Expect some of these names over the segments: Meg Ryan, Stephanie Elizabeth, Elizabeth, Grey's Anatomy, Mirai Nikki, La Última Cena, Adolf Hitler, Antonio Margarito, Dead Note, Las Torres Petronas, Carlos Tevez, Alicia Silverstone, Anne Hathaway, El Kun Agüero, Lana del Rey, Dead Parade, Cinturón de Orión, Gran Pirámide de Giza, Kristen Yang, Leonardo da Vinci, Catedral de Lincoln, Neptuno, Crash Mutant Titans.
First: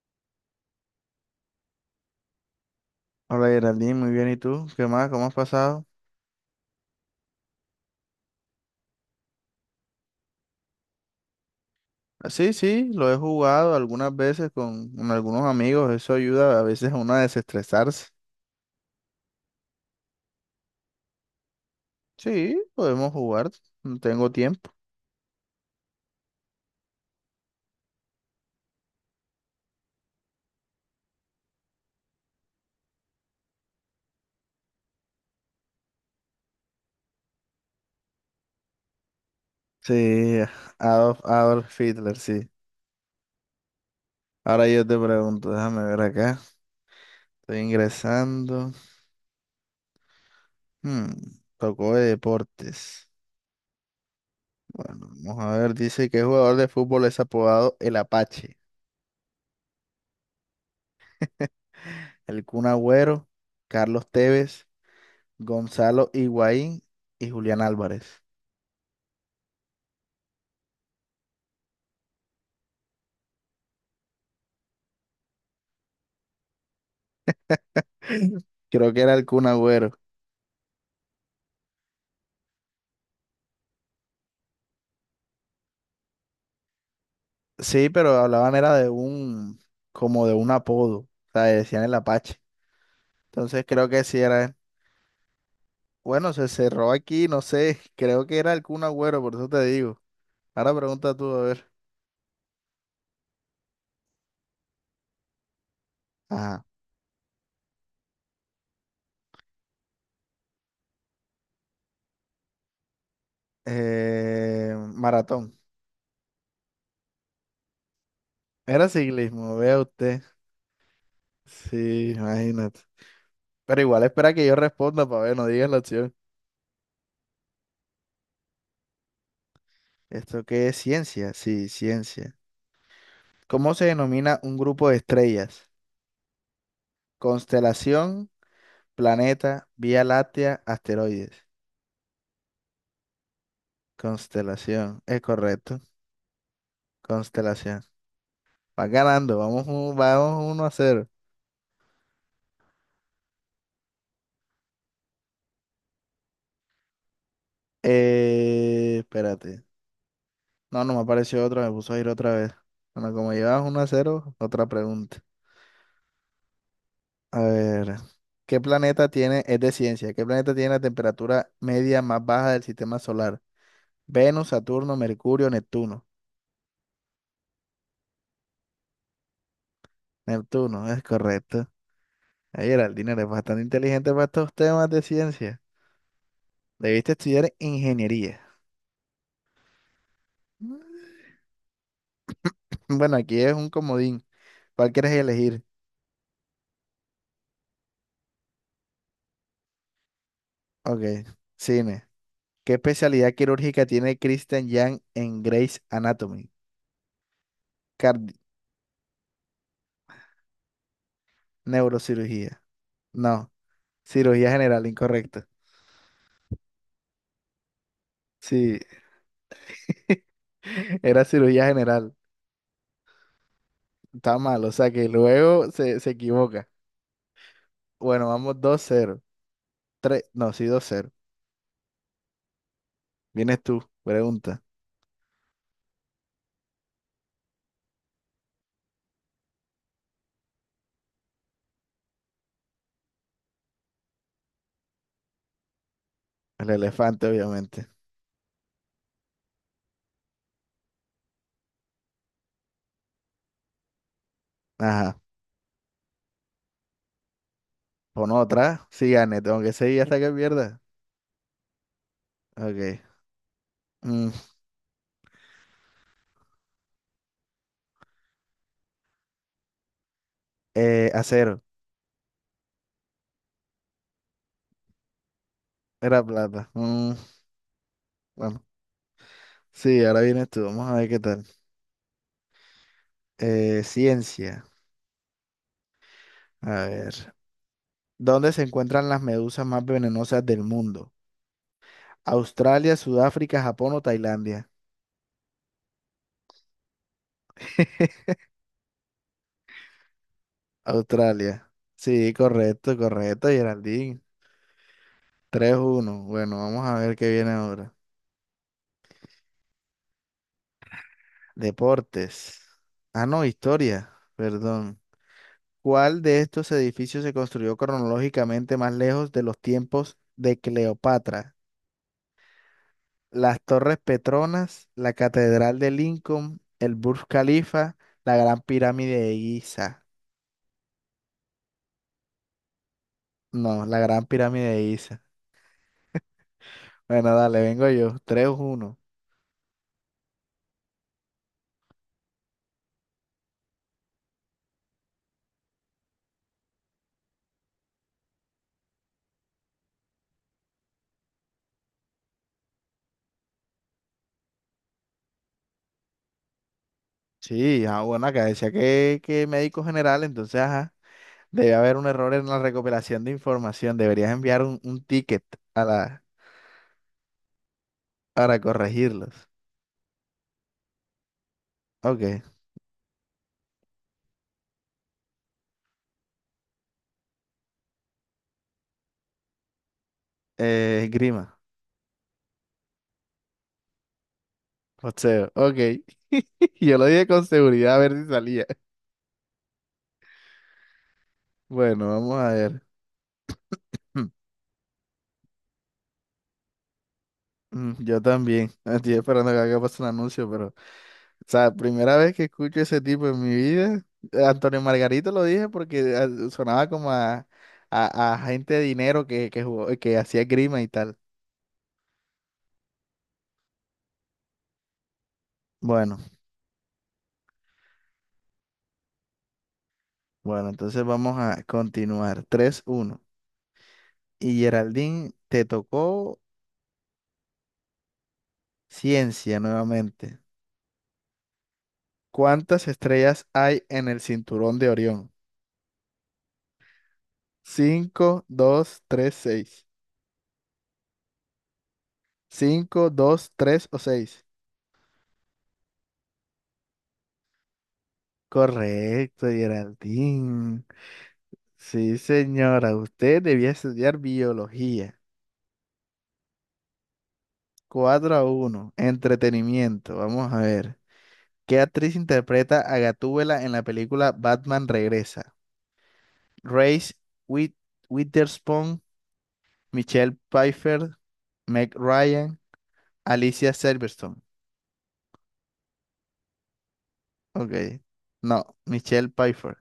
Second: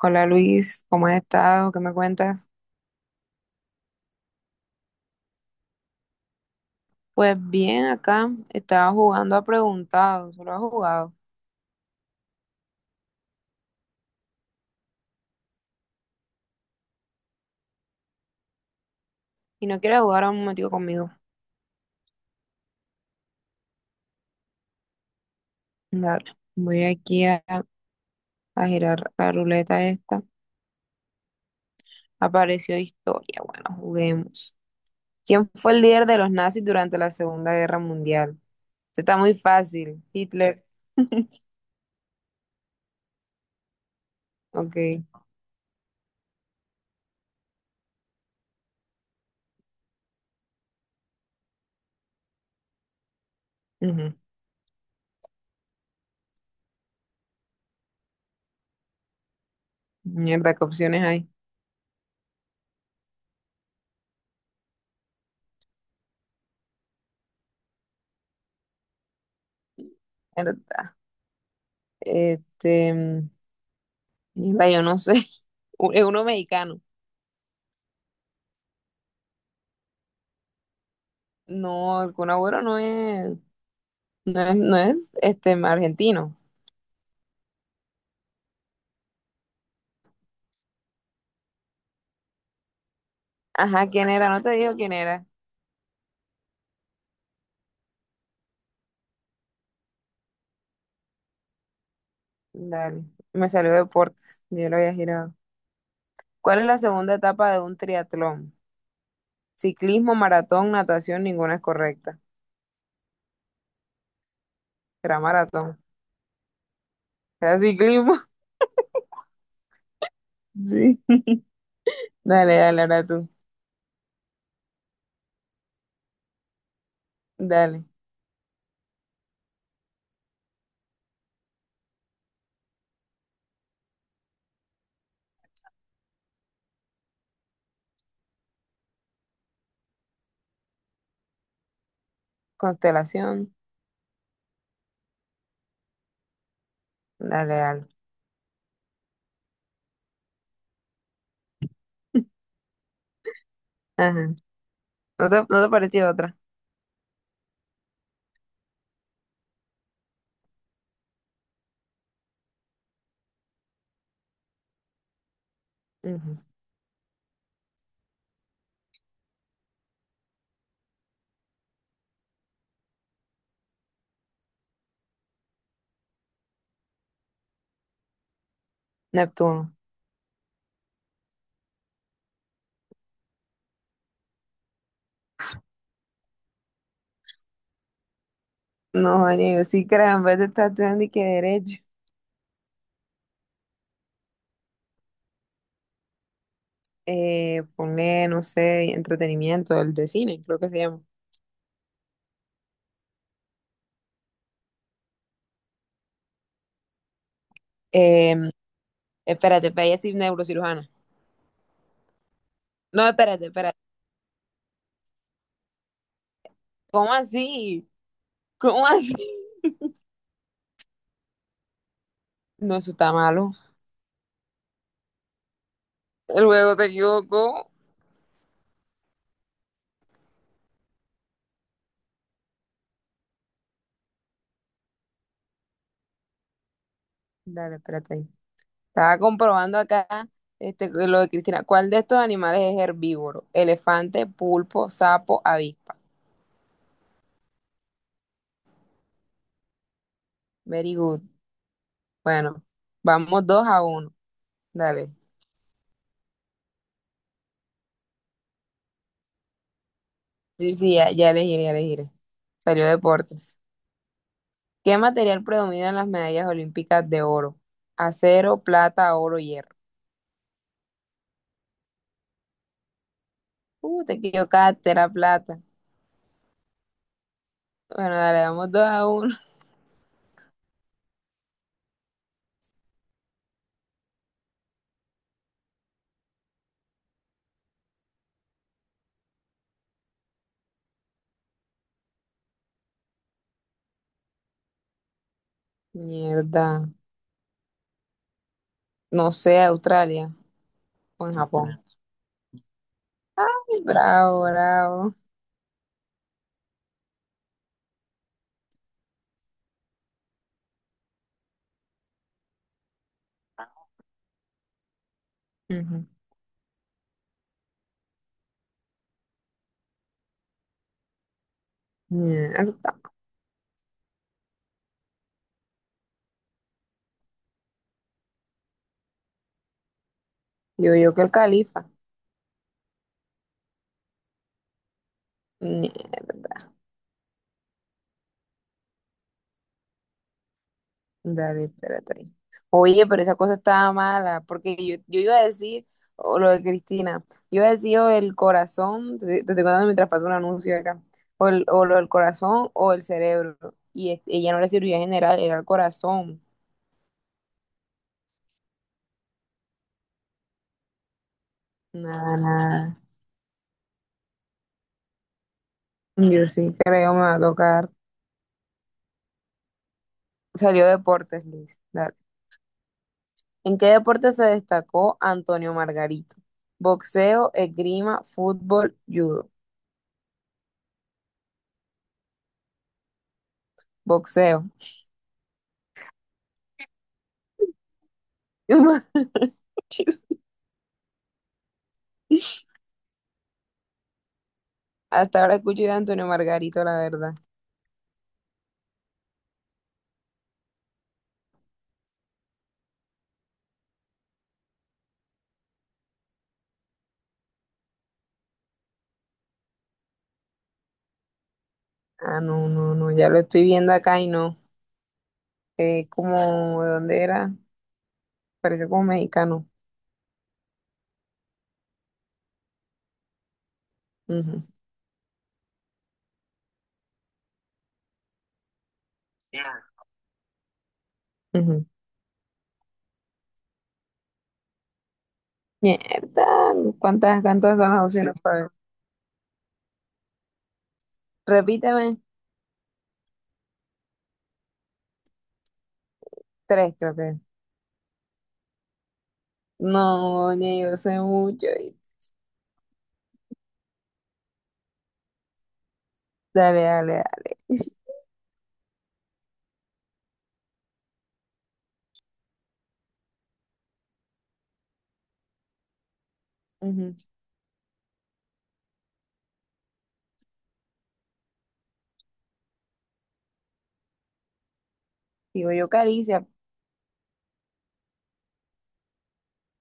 Hola Luis, ¿cómo has estado? ¿Qué me cuentas? Hola Geraldine, muy bien. ¿Y tú? ¿Qué más? ¿Cómo has pasado? Pues bien, acá estaba jugando a preguntado, solo ha jugado. Sí, sí, lo he jugado algunas veces con algunos amigos. Eso ayuda a veces a uno a desestresarse. Y no quiere jugar a un momentico conmigo. Sí, podemos jugar. No tengo tiempo. Dale, voy aquí a girar la ruleta esta. Apareció historia, bueno, juguemos. ¿Quién fue el líder de los nazis durante la Segunda Guerra Mundial? Este está muy fácil, Sí, Hitler. Adolf, Adolf Hitler, sí. Ahora yo te Ok. pregunto, déjame ver acá. Estoy ingresando. Hmm, Tocó de deportes. Ujú. Bueno, vamos a ver. Dice que jugador de fútbol es apodado el Apache. Mierda, ¿qué opciones hay? El Kun Agüero, Carlos Tevez, Gonzalo Higuaín y Julián Álvarez. Mierda. Este, mierda, yo no sé. Es uno mexicano. Creo que era el Kun Agüero. No, el Kun Agüero no es, no es este argentino. Sí, pero hablaban era de un, como de un apodo, o sea, decían el Apache. Entonces Ajá, creo que ¿quién sí era? No era te él. digo quién era. Bueno, se cerró aquí, no sé, creo que era el Kun Agüero, por eso te digo. Ahora pregunta tú, a ver. Dale, me salió deportes, yo lo había girado. ¿Cuál Ajá. es la segunda etapa de un triatlón? Ciclismo, maratón, natación, ninguna es correcta. Era Maratón. maratón. Era ciclismo. Era ciclismo, vea usted. Sí. Sí, Dale, imagínate. dale, ahora tú. Pero igual espera que yo responda para ver, no digas la opción. Dale. ¿Esto qué es? ¿Ciencia? Sí, ciencia. ¿Cómo se denomina un grupo de estrellas? Constelación, planeta, Vía Láctea, asteroides. Constelación. Constelación, es correcto. Dale, Constelación. dale. Va ganando, vamos uno a cero. Ajá. ¿No te pareció otra? Espérate. No, no me apareció otra, me puso a ir otra vez. Bueno, como llevas uno a cero, otra pregunta. Ujú. A ver, ¿qué planeta tiene, es de ciencia, ¿qué planeta tiene la temperatura media más baja del sistema solar? Venus, Saturno, Mercurio, Neptuno. Neptuno. Neptuno, es correcto. Ay, Geraldina, eres bastante inteligente para estos temas de ciencia. Debiste estudiar ingeniería. No, amigo, sí, caramba, te estás estudiando y Mm, que derecho. Bueno, aquí es un comodín. ¿Cuál quieres elegir? Ponle, no sé, entretenimiento, el de cine, creo que se Ok, llama. cine. ¿Qué especialidad quirúrgica tiene Kristen Yang en Grey's Anatomy? Eh, Cardi- Espérate, pero ella es neurocirujana. Neurocirugía. No, espérate, No, espérate. cirugía general, incorrecto. ¿Cómo así? Sí, ¿Cómo así? era cirugía general. No, eso está malo. Está mal, o sea que luego se equivoca. Luego se equivocó. Bueno, vamos dos cero. No, sí, dos cero. Vienes tú, pregunta. Dale, espérate ahí. Estaba comprobando acá este, lo de Cristina. ¿Cuál de estos animales es herbívoro? Elefante, pulpo, sapo, avispa. El elefante, obviamente. Very good. Bueno, vamos 2-1. Dale. Ajá. Pon otra. Sí, gane, tengo que seguir hasta que Sí, pierda. sí, ya, ya elegiré, ya elegiré. Salió Ok. deportes. Mm, ¿Qué material predomina en las medallas olímpicas de oro? Acero, plata, oro, hierro. eh, acero. Te equivocaste, era plata. Era plata. Bueno, dale, Bueno. damos 2-1. Sí, ahora vienes tú. Vamos a ver qué tal. Ciencia. A ver. ¿Dónde se encuentran las medusas más venenosas del mundo? Australia, Sudáfrica, Japón o Tailandia. Mierda. No sé, Australia o en Australia. Japón. Sí, correcto, correcto, Geraldine. Bravo, bravo. Tres uno. Bueno, vamos a ver qué viene ahora. Deportes. Ah, no, historia. Perdón. Ujú. ¿Cuál de estos edificios se construyó cronológicamente más lejos de los tiempos de Cleopatra? Mierda. Las Torres Petronas, la Catedral de Lincoln, el Burj Khalifa, la Gran Pirámide de Giza. Yo que el califa. No, la Gran Pirámide de Giza. Mierda. Bueno, dale, vengo yo. 3 uno. Dale, espérate ahí. Oye, pero esa cosa estaba mala, porque yo iba a decir, o lo de Cristina, yo iba a decir o el corazón, te estoy contando mientras pasó un anuncio acá, o, o lo del corazón o el cerebro, y ella no era cirugía general, era el corazón. Sí, ah, bueno, acá decía que médico general, entonces, ajá, debe haber un error Nada, en la nada. recopilación de información. Deberías enviar un ticket a la, Yo sí creo me va a tocar. para corregirlos. Salió deportes, Luis. Dale. Ok, ¿En qué deporte se destacó Antonio Margarito? Boxeo, esgrima, fútbol, judo. Esgrima. Boxeo. José, ok. Yo lo dije con seguridad a ver si salía. Manches. Bueno, vamos a ver. Hmm, Hasta ahora escucho de Antonio Margarito, la verdad. Yo también. Estoy esperando que acá pase un anuncio, pero, o sea, primera vez que escucho ese tipo en mi vida. Antonio Margarito lo dije porque sonaba como a, gente de dinero que, que hacía grima y tal. Ah, no, no, no, ya lo estoy viendo acá y no. Bueno, Como, ¿de dónde era? Parece como mexicano. bueno, entonces vamos a continuar. Tres uno. Y Ujú, Geraldine, te tocó ciencia nuevamente. ujú. ¿Cuántas estrellas hay en el cinturón de Orión? Mierda, ¿cuántas son las opciones Cinco, para ver? dos, tres, seis. Repíteme, Cinco, dos, 3 o seis. tres creo que. Es. Correcto, No, ni Geraldine. yo sé mucho. Y- Sí, señora, usted debía estudiar biología. Dale, dale, dale. Cuatro a uno. Entretenimiento, vamos a ver. ¿Qué actriz interpreta a Gatúbela en la película Batman Regresa? Reese Ujú. With Witherspoon, Michelle Pfeiffer, Meg Ryan, Alicia Silverstone. Digo yo Caricia, Ok. No, Michelle Pfeiffer.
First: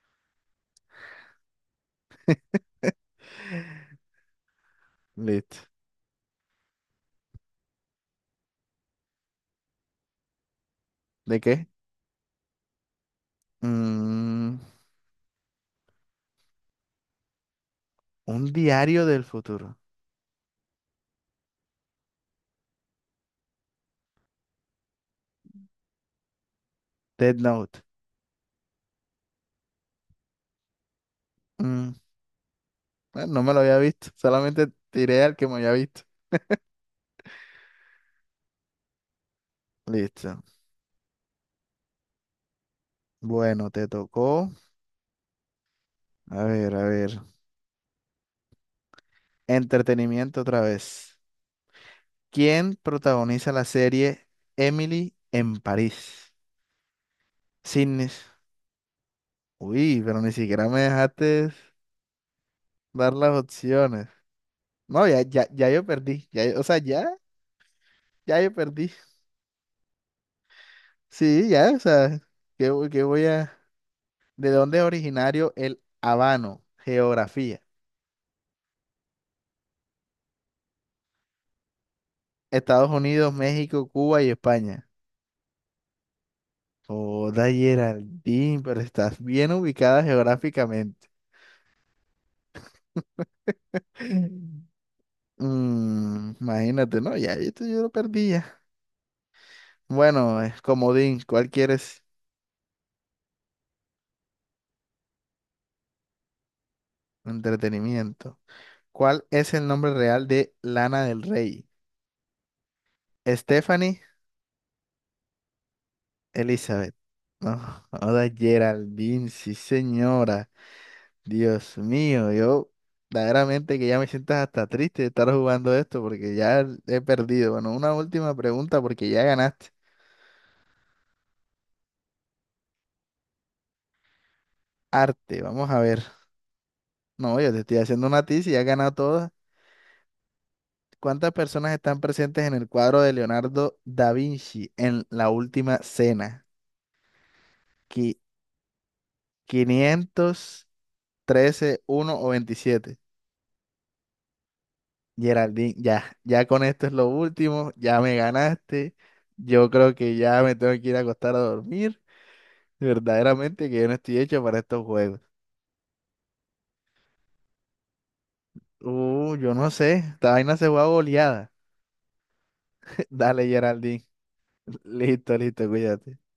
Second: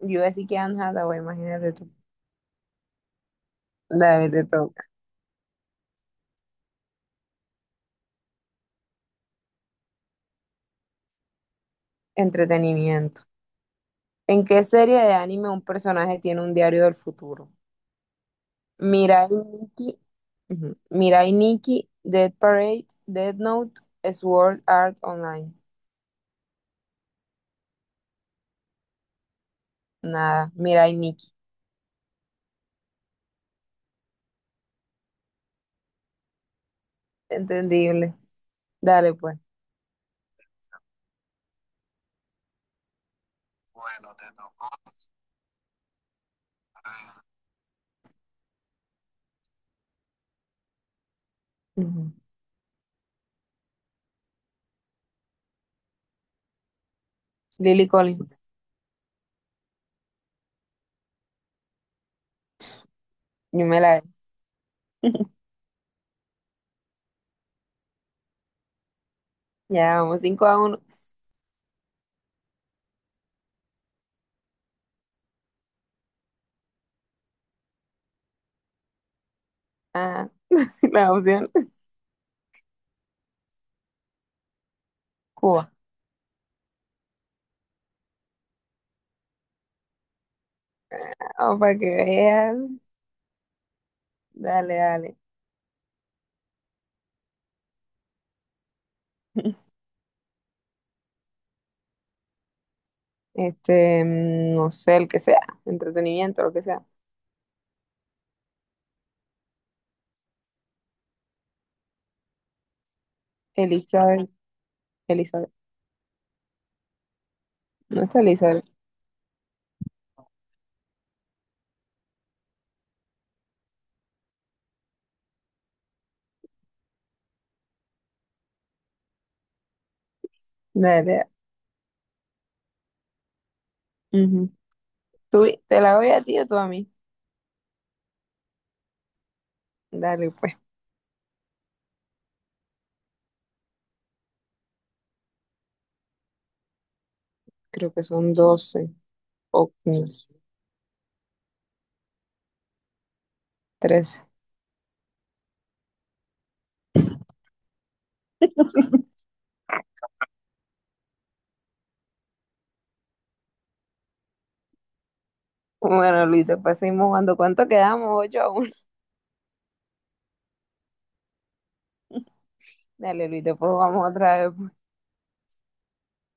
yo así que Anne Hathaway, imagínate tú. Dale, te toca. Listo. ¿De qué? Entretenimiento. ¿En Mm, qué serie de anime un personaje tiene un diario del futuro? un diario del Mirai futuro. Nikki, ujú, Mirai Nikki, Dead Parade, Dead Note, Sword Art Online. Dead Note. Nada, Mirai Nikki. Mm, bueno, no me lo había visto. Solamente tiré al que me había visto. Entendible. Dale, pues. Listo. Bueno, te tocó. A ver, a ver. Entretenimiento otra vez. Ujú. ¿Quién protagoniza la serie Emily en París? Lily Sidney. Collins, Uy, pero ni siquiera me dejaste dar las yo me la. opciones. No, ya, ya, ya yo perdí. Ya, o sea, ya, ya yo perdí. Ya vamos 5-1. Sí, ya, o sea, ¿qué, qué voy a...? ¿De dónde es originario el habano? Geografía. Ah, la opción Estados Unidos, México, Cuba y España. Cuba. Joda, Geraldine, pero estás bien ubicada geográficamente. Ah, para que veas. Dale, dale. Imagínate, ¿no? Ya, esto yo lo perdí ya. Bueno, es comodín. ¿Cuál quieres? Este, no sé, el que sea. Entretenimiento, lo que sea. Entretenimiento. ¿Cuál es el nombre real de Lana del Rey? Stephanie Elizabeth, Elizabeth. Elizabeth. No, No está joda, Elizabeth. Geraldine, sí, señora. Dios mío, yo verdaderamente que ya me sientas hasta triste de estar jugando esto porque ya he perdido. Bueno, una última pregunta porque ya ganaste. Dale, dale. Ujú. Arte, ¿Tú, vamos a te la ver. voy a ti o tú a mí? No, yo te estoy haciendo una tiza y ya has ganado todas. Dale, pues. ¿Cuántas personas están presentes en el cuadro de Leonardo da Vinci en La Última Cena? Creo que Qui- son 12, o 13. quinientos 13, uno o 27. Geraldine, ya, ya con esto es lo último, ya me ganaste. Yo creo que ya me tengo que ir a acostar a dormir. Verdaderamente que yo no estoy hecho para estos juegos. Bueno, Luis, después seguimos jugando. ¿Cuánto quedamos? 8-1. Yo no sé. Esta vaina se juega a goleada. Dale, Luis, Dale, después Geraldine. jugamos otra vez. Listo, listo, cuídate.